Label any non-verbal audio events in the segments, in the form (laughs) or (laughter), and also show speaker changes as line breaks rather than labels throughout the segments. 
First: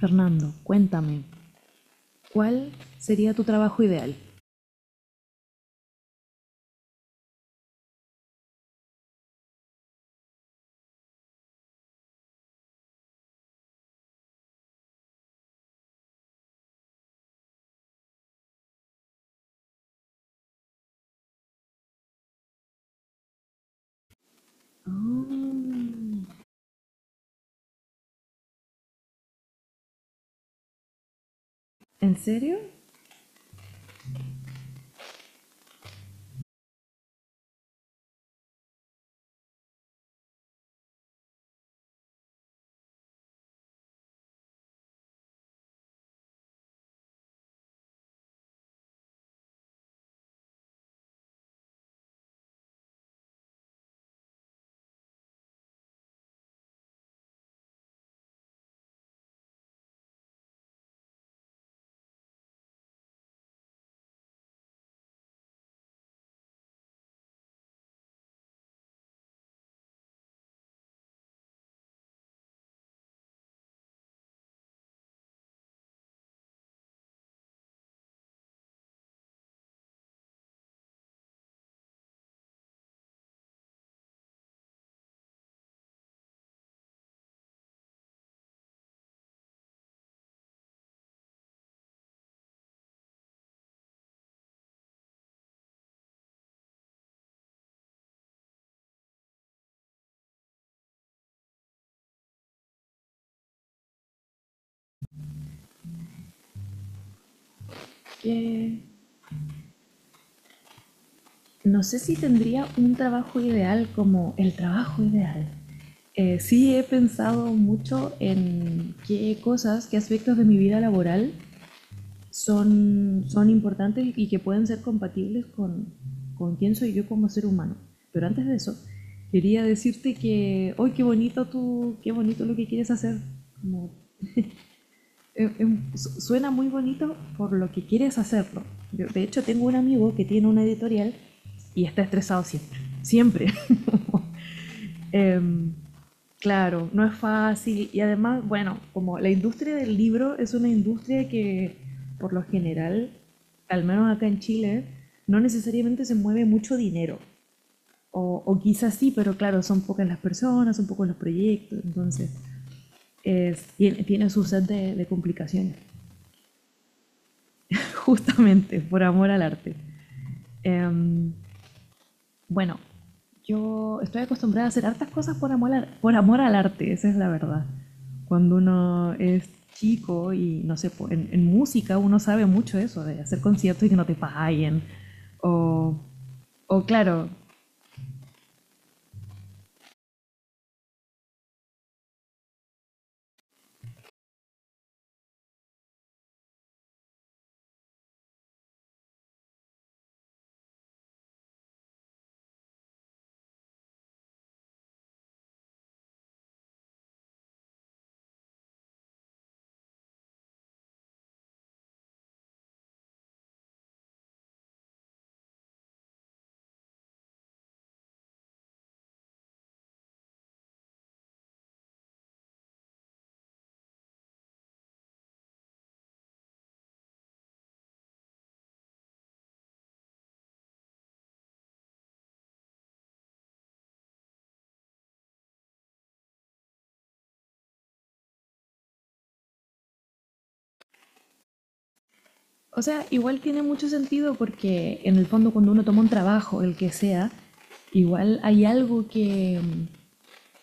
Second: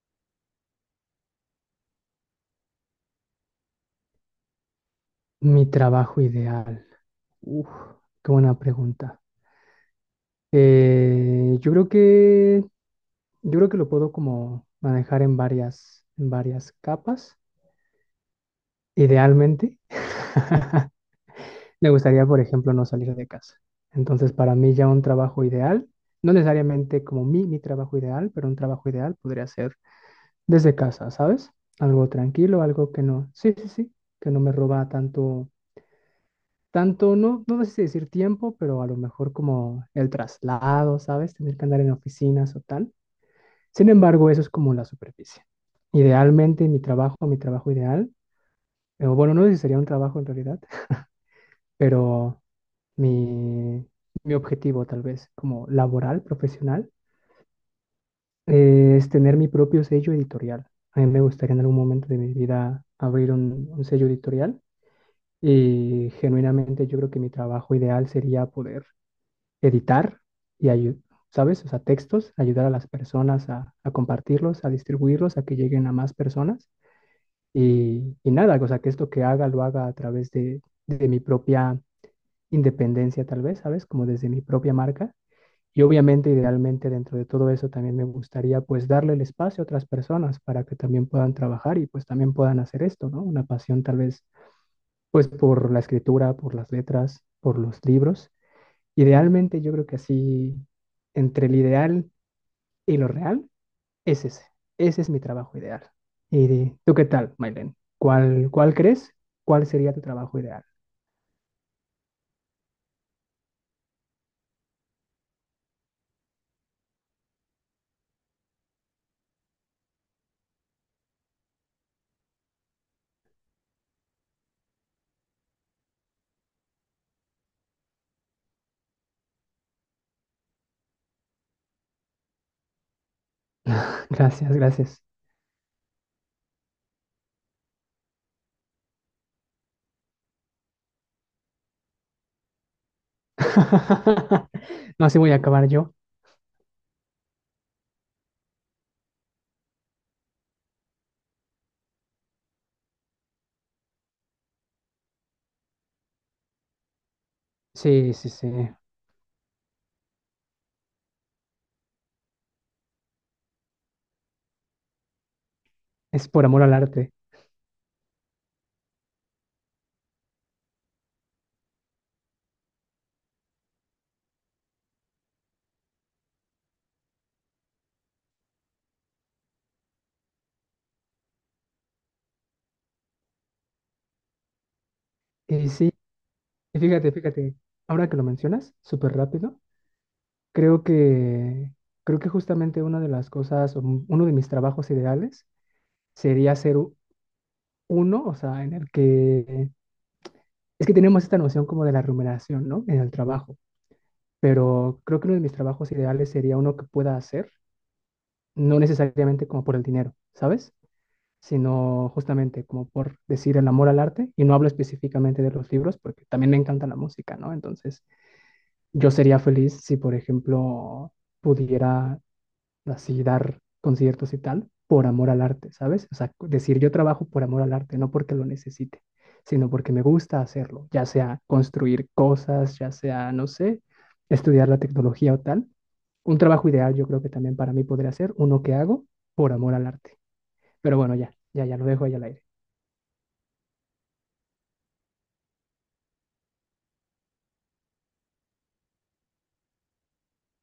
Fernando, cuéntame, ¿cuál sería tu trabajo ideal?
Mi trabajo ideal. Uf, qué buena pregunta. Eh, yo creo que, yo creo que lo puedo como manejar en varias capas. Idealmente, (laughs) me gustaría, por ejemplo, no salir de casa. Entonces, para mí ya un trabajo ideal,
Oh,
no necesariamente como mi trabajo ideal, pero un trabajo ideal podría ser desde casa, ¿sabes? Algo
¿en serio?
tranquilo, algo que no, sí, sí, sí, que no me roba tanto tanto, no, no sé si decir tiempo, pero a lo mejor como el traslado, ¿sabes? Tener que andar en oficinas o tal. Sin embargo, eso es como la superficie. Idealmente, mi trabajo ideal, bueno, no sé si sería un trabajo en realidad, (laughs) pero mi, mi objetivo tal vez como laboral, profesional, es tener mi propio sello editorial. A mí me gustaría en algún momento de mi vida abrir un sello editorial. Y genuinamente yo creo que mi trabajo ideal sería poder editar y ¿sabes? O sea, textos, ayudar a las personas a compartirlos, a distribuirlos, a que lleguen a más personas. Y nada, o sea, que esto que haga lo haga a través de mi propia independencia, tal vez, ¿sabes? Como desde mi propia marca. Y obviamente, idealmente, dentro de todo eso también me gustaría pues darle el espacio a otras personas para que también puedan trabajar y pues también puedan hacer esto, ¿no? Una pasión tal vez pues por la escritura, por las letras, por los libros. Idealmente, yo creo que así, entre el ideal y lo real, es ese. Ese es mi trabajo ideal. ¿Y tú qué tal, Mailen? ¿Cuál
Que
crees? ¿Cuál sería tu trabajo ideal?
no sé si tendría un trabajo ideal como el trabajo ideal. Sí he pensado mucho en qué cosas, qué aspectos de mi vida laboral son importantes y que pueden ser compatibles con quién soy yo como ser humano. Pero antes de eso, quería decirte que hoy ¡qué bonito tú, qué bonito lo que quieres hacer! Como
(laughs) Gracias, gracias.
eh, eh, suena muy bonito por lo que quieres hacerlo. Yo, de hecho, tengo un amigo que tiene una editorial y está estresado siempre. Siempre. (laughs)
(laughs) No, así voy a acabar
Em,
yo.
claro, no es fácil. Y además, bueno, como la industria del libro es una industria que, por lo general, al menos acá en Chile, no necesariamente se mueve mucho dinero.
Sí, sí, sí.
O quizás sí, pero claro, son pocas las personas, son pocos los proyectos. Entonces, tiene, tiene su de complicaciones.
Es por amor al arte.
Justamente, por amor al arte. Em, bueno, yo estoy acostumbrada a hacer hartas cosas por amor, por amor al arte, esa es la verdad. Cuando uno es chico y no sé, po, en música uno sabe mucho eso, de hacer conciertos y que no te paguen.
Y sí,
O,
y
o
fíjate,
claro,
fíjate, ahora que lo mencionas, súper rápido, creo que, creo que justamente una de las cosas, o uno de mis trabajos ideales sería ser uno, o sea, en el que es que tenemos esta noción como de la remuneración, ¿no? En el trabajo, pero creo que uno de mis trabajos ideales sería uno que pueda hacer, no necesariamente como por el dinero, ¿sabes? Sino justamente como por decir el amor al arte, y no hablo específicamente de los libros, porque también me encanta la música, ¿no? Entonces, yo sería feliz si, por ejemplo, pudiera así dar conciertos y tal, por amor al arte, ¿sabes? O sea, decir yo trabajo por amor al arte, no porque lo necesite, sino porque me gusta hacerlo, ya sea construir cosas, ya sea, no sé, estudiar la tecnología o tal. Un trabajo ideal yo creo que también para mí podría ser uno que hago por amor al arte. Pero bueno, ya, ya, ya lo dejo ahí al aire.
o sea, igual tiene mucho sentido porque en el fondo cuando uno toma un trabajo, el que sea, igual hay algo que,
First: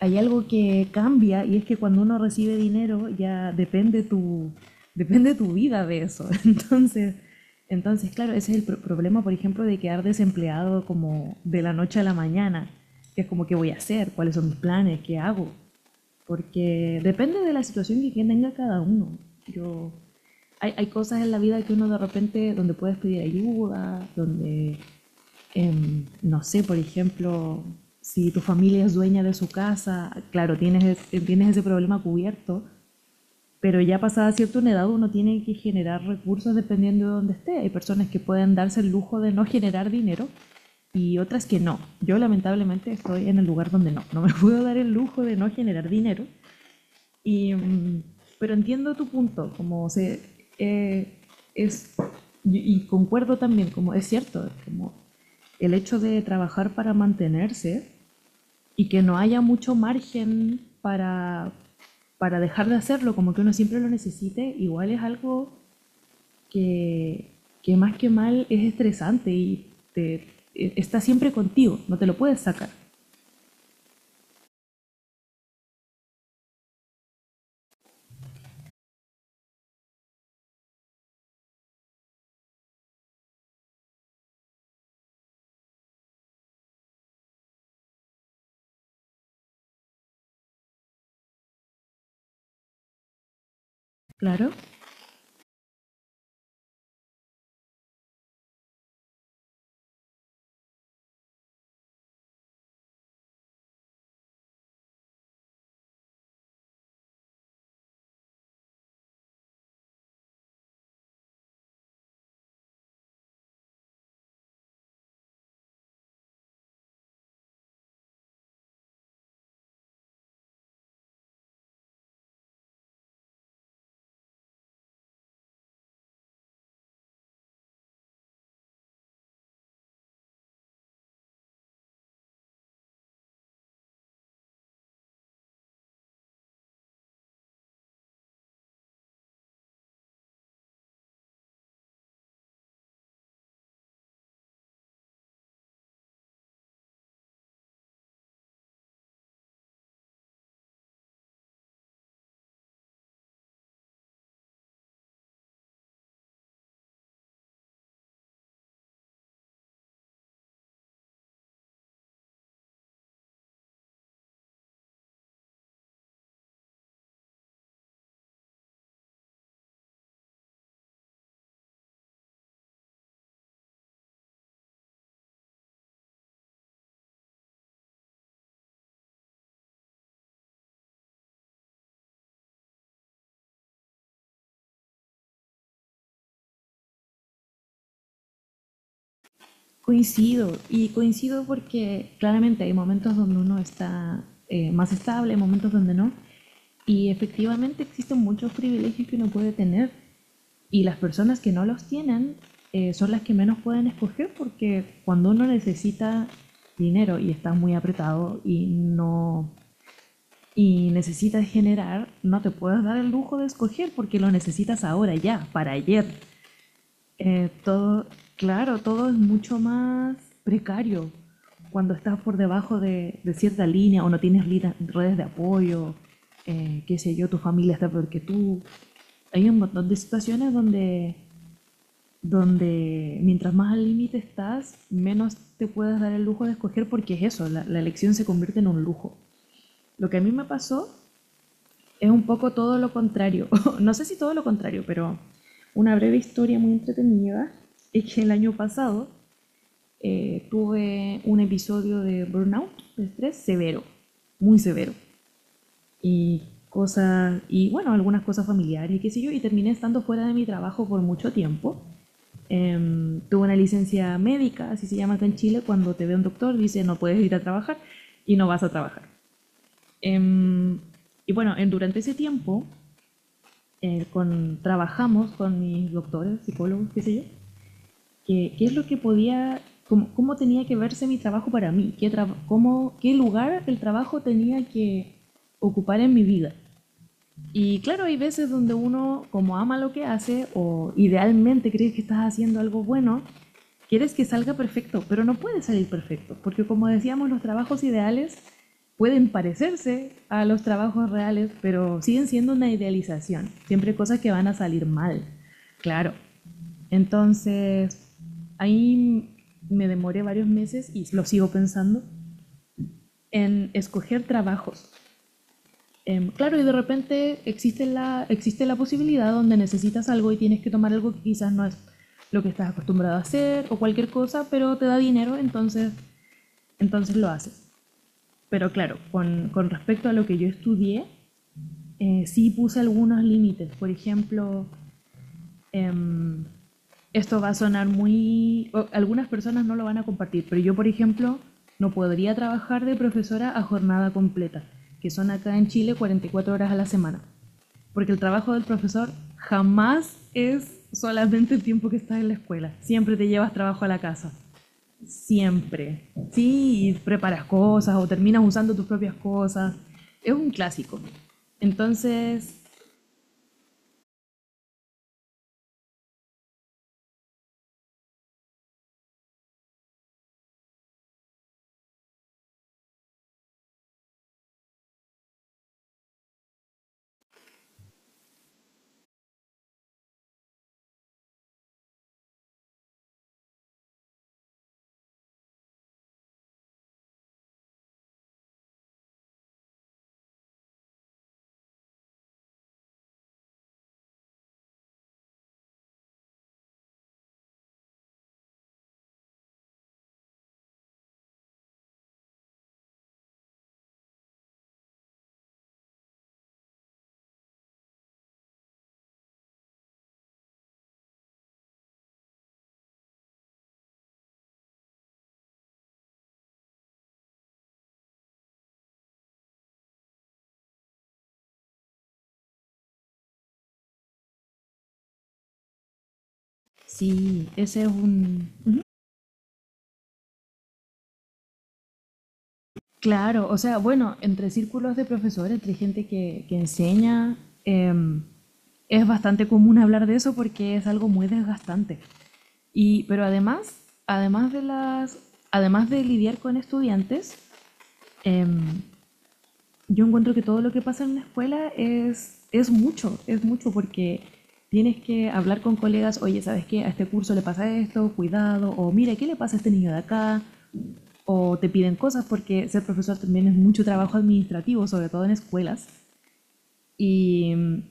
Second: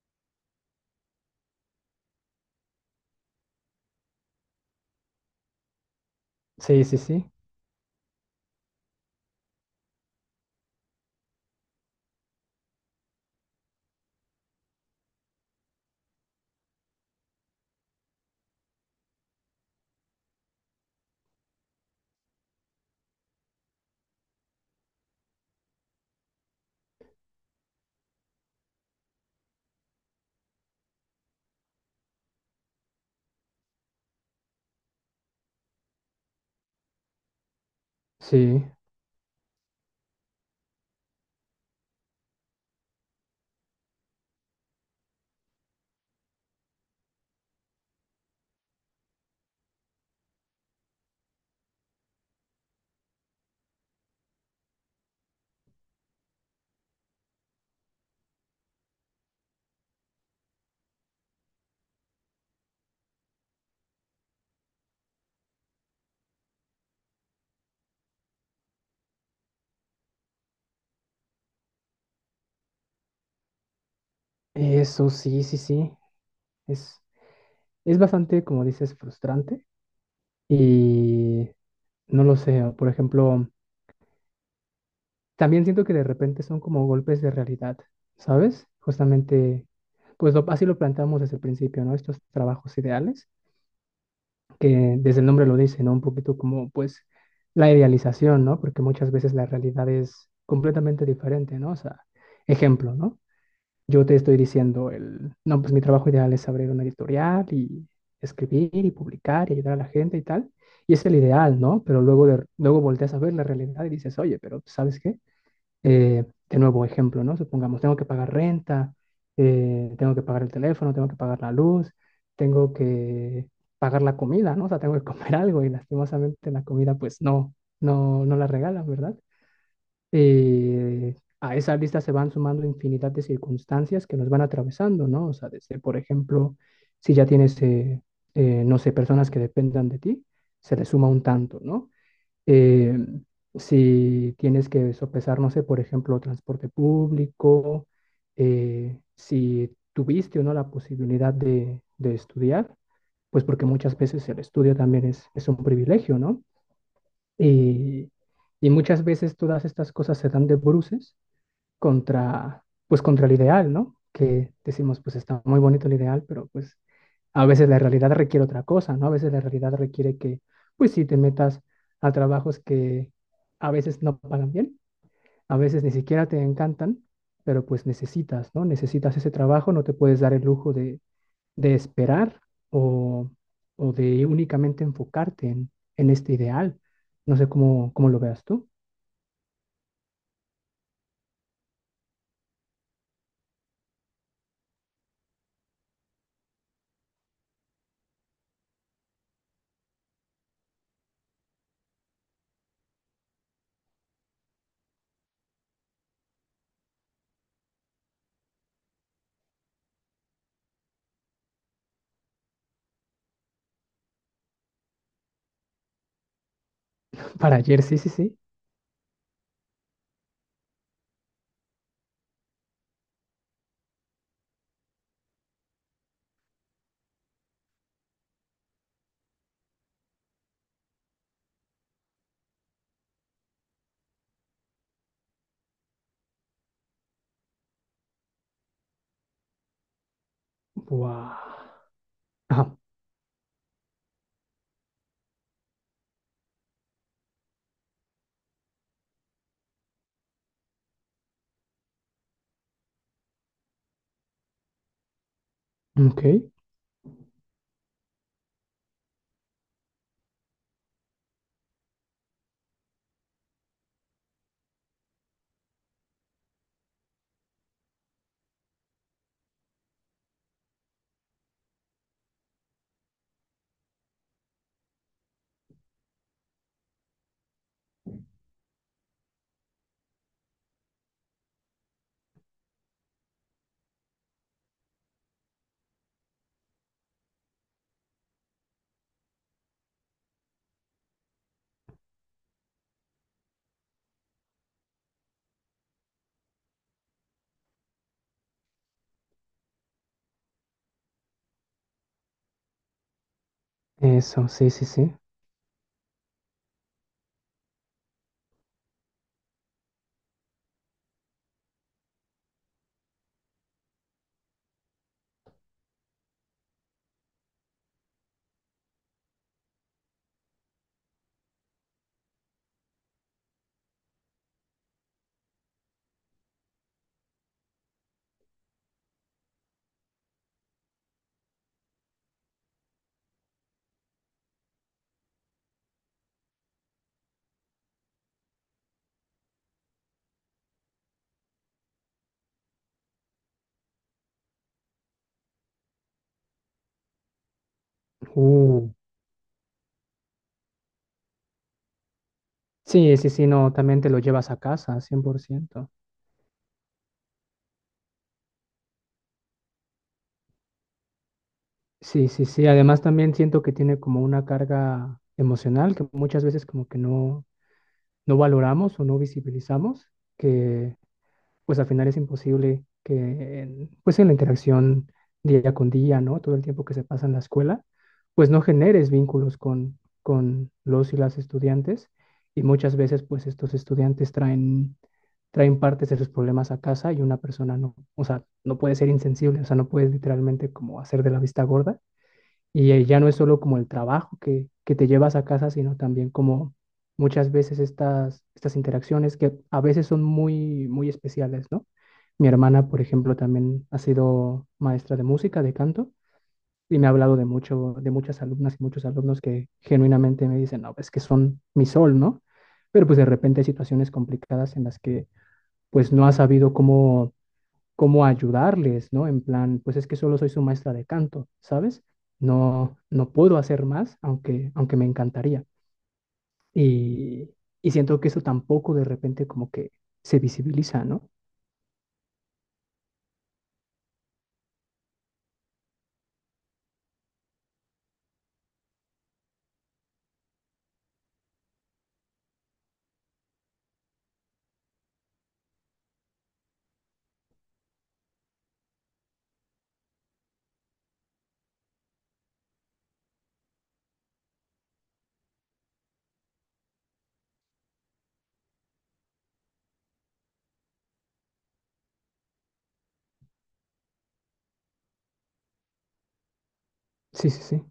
hay algo que cambia y es que cuando uno recibe dinero ya depende tu vida de eso. (laughs)
Sí, sí, sí,
Entonces claro, ese es el problema, por ejemplo, de quedar desempleado como de la noche a la mañana, que es como qué voy a hacer, cuáles son mis planes, qué hago, porque depende de la situación que tenga cada uno. Yo, hay cosas en la vida que uno de repente, donde puedes pedir ayuda, donde no sé, por ejemplo, si tu familia es dueña de su casa, claro, tienes ese problema cubierto, pero ya pasada cierta una edad uno tiene que generar recursos dependiendo de dónde esté. Hay personas que pueden
sí.
darse el lujo de no generar dinero y otras que no. Yo lamentablemente estoy en el lugar donde no, no me (laughs) puedo dar el lujo de no generar dinero y, pero entiendo tu punto, eh, es, y concuerdo también, como es cierto, como el hecho de trabajar para mantenerse y que no haya mucho margen para dejar de hacerlo, como que uno siempre lo necesite, igual es algo que, que más que mal es estresante y está siempre contigo, no te lo puedes sacar.
Eso sí, sí, sí. Es, es bastante, como dices, frustrante. Y no lo sé, por ejemplo, también siento que de repente son como golpes de realidad, ¿sabes? Justamente, pues así lo planteamos desde el principio, ¿no? Estos trabajos ideales,
Claro.
que desde el nombre lo dice, ¿no? Un poquito como, pues, la idealización, ¿no? Porque muchas veces la realidad es completamente diferente, ¿no? O sea, ejemplo, ¿no? Yo te estoy diciendo el, no, pues mi trabajo ideal es abrir una editorial y escribir y publicar y ayudar a la gente y tal. Y es el ideal, ¿no? Pero luego, luego volteas a ver la realidad y dices, oye, pero ¿sabes qué? De nuevo, ejemplo, ¿no? Supongamos, tengo que pagar renta, tengo que pagar el teléfono, tengo que pagar la luz, tengo que pagar la comida, ¿no? O sea, tengo que comer (laughs) algo y lastimosamente la comida, pues no, no, no la regalan, ¿verdad? A esa lista se van sumando infinidad de circunstancias que nos van atravesando, ¿no? O sea, desde, por ejemplo, si ya tienes, no sé, personas que dependan de ti, se le suma un tanto, ¿no? eh, si tienes que sopesar, no sé, por ejemplo, transporte público, si tuviste o no la posibilidad de estudiar, pues porque muchas veces el estudio también es un privilegio, ¿no? Y, y muchas veces todas estas cosas se dan de bruces contra, pues contra el ideal, ¿no? Que decimos, pues está muy bonito el ideal, pero pues a veces la realidad requiere otra cosa, ¿no? A veces la realidad requiere que, pues sí, te metas a trabajos que a veces no pagan bien, a veces ni siquiera te encantan, pero pues necesitas, ¿no? Necesitas ese trabajo, no te puedes dar el lujo de esperar o, o de únicamente enfocarte en este ideal. No sé cómo, cómo lo veas tú.
Coincido, y coincido porque claramente hay momentos donde uno está más estable, momentos donde no, y efectivamente existen muchos privilegios que uno puede tener, y las personas que no los tienen son las que menos pueden escoger porque cuando uno necesita dinero y está muy apretado y necesitas generar, no te puedes dar el lujo de escoger porque lo necesitas ahora ya, para ayer.
(laughs)
Eh,
Para ayer, sí,
todo,
sí, sí.
claro, todo es mucho más precario cuando estás por debajo de cierta línea o no tienes redes de apoyo, qué sé yo, tu familia está peor que tú. Hay un montón de situaciones donde mientras más al límite estás, menos te puedes dar el lujo de escoger porque es eso, la elección se convierte en un lujo. Lo que a mí me pasó
Wow.
es un poco
Ajá.
todo lo contrario. (laughs) No sé si todo lo contrario, pero una breve historia muy entretenida es que el año pasado tuve un episodio de burnout, de estrés severo, muy severo.
Ok.
Y cosas, y bueno, algunas cosas familiares, qué sé yo, y terminé estando fuera de mi trabajo por mucho tiempo. Tuve una licencia médica, así se llama acá en Chile, cuando te ve un doctor, dice no puedes ir a trabajar y no vas a trabajar. Em, y bueno, durante ese tiempo trabajamos con mis doctores, psicólogos, qué sé yo, qué es lo que podía, tenía que verse mi trabajo para mí, qué lugar el trabajo tenía que ocupar en mi vida. Y claro, hay veces donde uno, como ama lo que hace o idealmente cree que estás haciendo algo bueno, quieres que salga perfecto, pero no puede salir perfecto, porque como decíamos, los trabajos ideales pueden parecerse a los trabajos reales, pero siguen siendo una idealización, siempre cosas que van
Eso,
a
sí, sí,
salir
sí.
mal, claro. Entonces, ahí me demoré varios meses y lo sigo pensando en escoger trabajos. Claro, y de repente existe la posibilidad donde necesitas algo y tienes que tomar algo que quizás no es lo que estás acostumbrado a hacer o cualquier cosa, pero te da dinero, entonces lo haces. Pero claro, con respecto a lo que yo estudié, sí puse algunos límites. Por ejemplo, em, esto va a sonar muy... Algunas personas no lo van a compartir, pero yo, por ejemplo, no podría trabajar de profesora a jornada completa, que son acá en Chile 44 horas a la semana. Porque el trabajo del
Uh.
profesor jamás es solamente el tiempo que estás en la escuela. Siempre
Sí,
te
sí, sí,
llevas
no,
trabajo a la
también te lo
casa.
llevas a casa, 100%.
Siempre. Sí, y preparas cosas o terminas usando tus propias cosas. Es un clásico.
Sí, sí,
Entonces,
sí. Además también siento que tiene como una carga emocional que muchas veces como que no, no valoramos o no visibilizamos, que pues al final es imposible que, pues en la interacción día con día, ¿no? Todo el tiempo que se pasa en la escuela, pues no generes vínculos con los y las estudiantes y muchas veces pues estos estudiantes traen, traen partes de sus problemas a casa y una persona no, o sea, no puede ser insensible, o sea, no puede literalmente como hacer de la vista gorda y ya no es solo como el trabajo que te llevas a casa, sino también como muchas veces estas, estas interacciones que a veces son muy, muy especiales, ¿no? Mi hermana, por ejemplo, también ha sido maestra de música, de canto, y me ha hablado de mucho, de muchas alumnas y muchos alumnos que genuinamente me dicen, no, es que son mi sol, ¿no? Pero pues de repente hay situaciones complicadas en las que pues no has sabido cómo cómo ayudarles, ¿no? En plan, pues es que solo soy su maestra de canto, ¿sabes? No, no puedo hacer más, aunque, aunque me encantaría.
sí,
Y,
ese es
y siento que eso
un,
tampoco de repente como que se visibiliza, ¿no?
claro, o sea, bueno, entre círculos de profesores, entre gente que enseña, em, es bastante común hablar de eso porque es algo muy desgastante. Y, pero además, además de las, además de lidiar con estudiantes, em, yo encuentro que todo lo que pasa en una escuela es mucho porque tienes que hablar con colegas, oye, ¿sabes qué? A este curso le pasa esto, cuidado, o mira, ¿qué le pasa a este niño de acá? O te piden cosas, porque ser profesor también es mucho trabajo administrativo, sobre todo en escuelas.
Sí,
Y,
sí, sí.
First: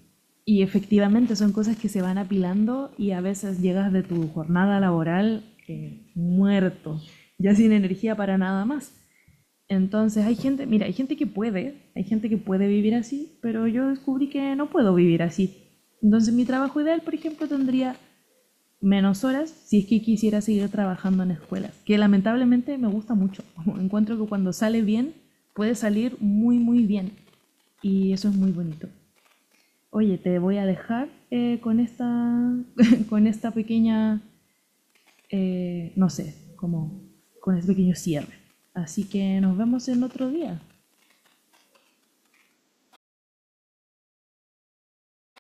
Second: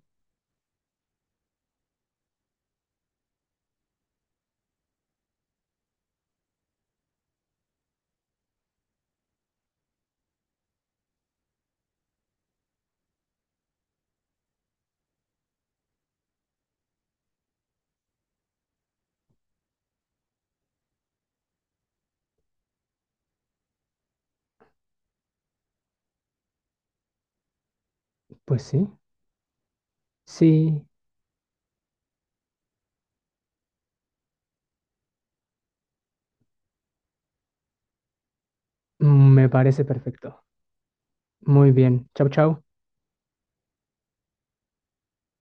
y efectivamente son cosas que se van apilando y a veces llegas de tu jornada laboral muerto, ya sin energía para nada más. Entonces hay gente, mira, hay gente que puede, hay gente que puede vivir así, pero yo descubrí que no puedo vivir así. Entonces mi trabajo ideal, por ejemplo, tendría menos horas si es que quisiera seguir trabajando en escuelas, que lamentablemente me gusta mucho. (laughs) Encuentro que cuando sale bien, puede salir muy, muy bien. Y eso es muy
Pues
bonito.
sí.
Oye, te voy a
Sí,
dejar esta, (laughs) con esta pequeña, no sé, como con este pequeño cierre. Así que
me
nos
parece
vemos en otro
perfecto.
día.
Muy bien. Chau, chau.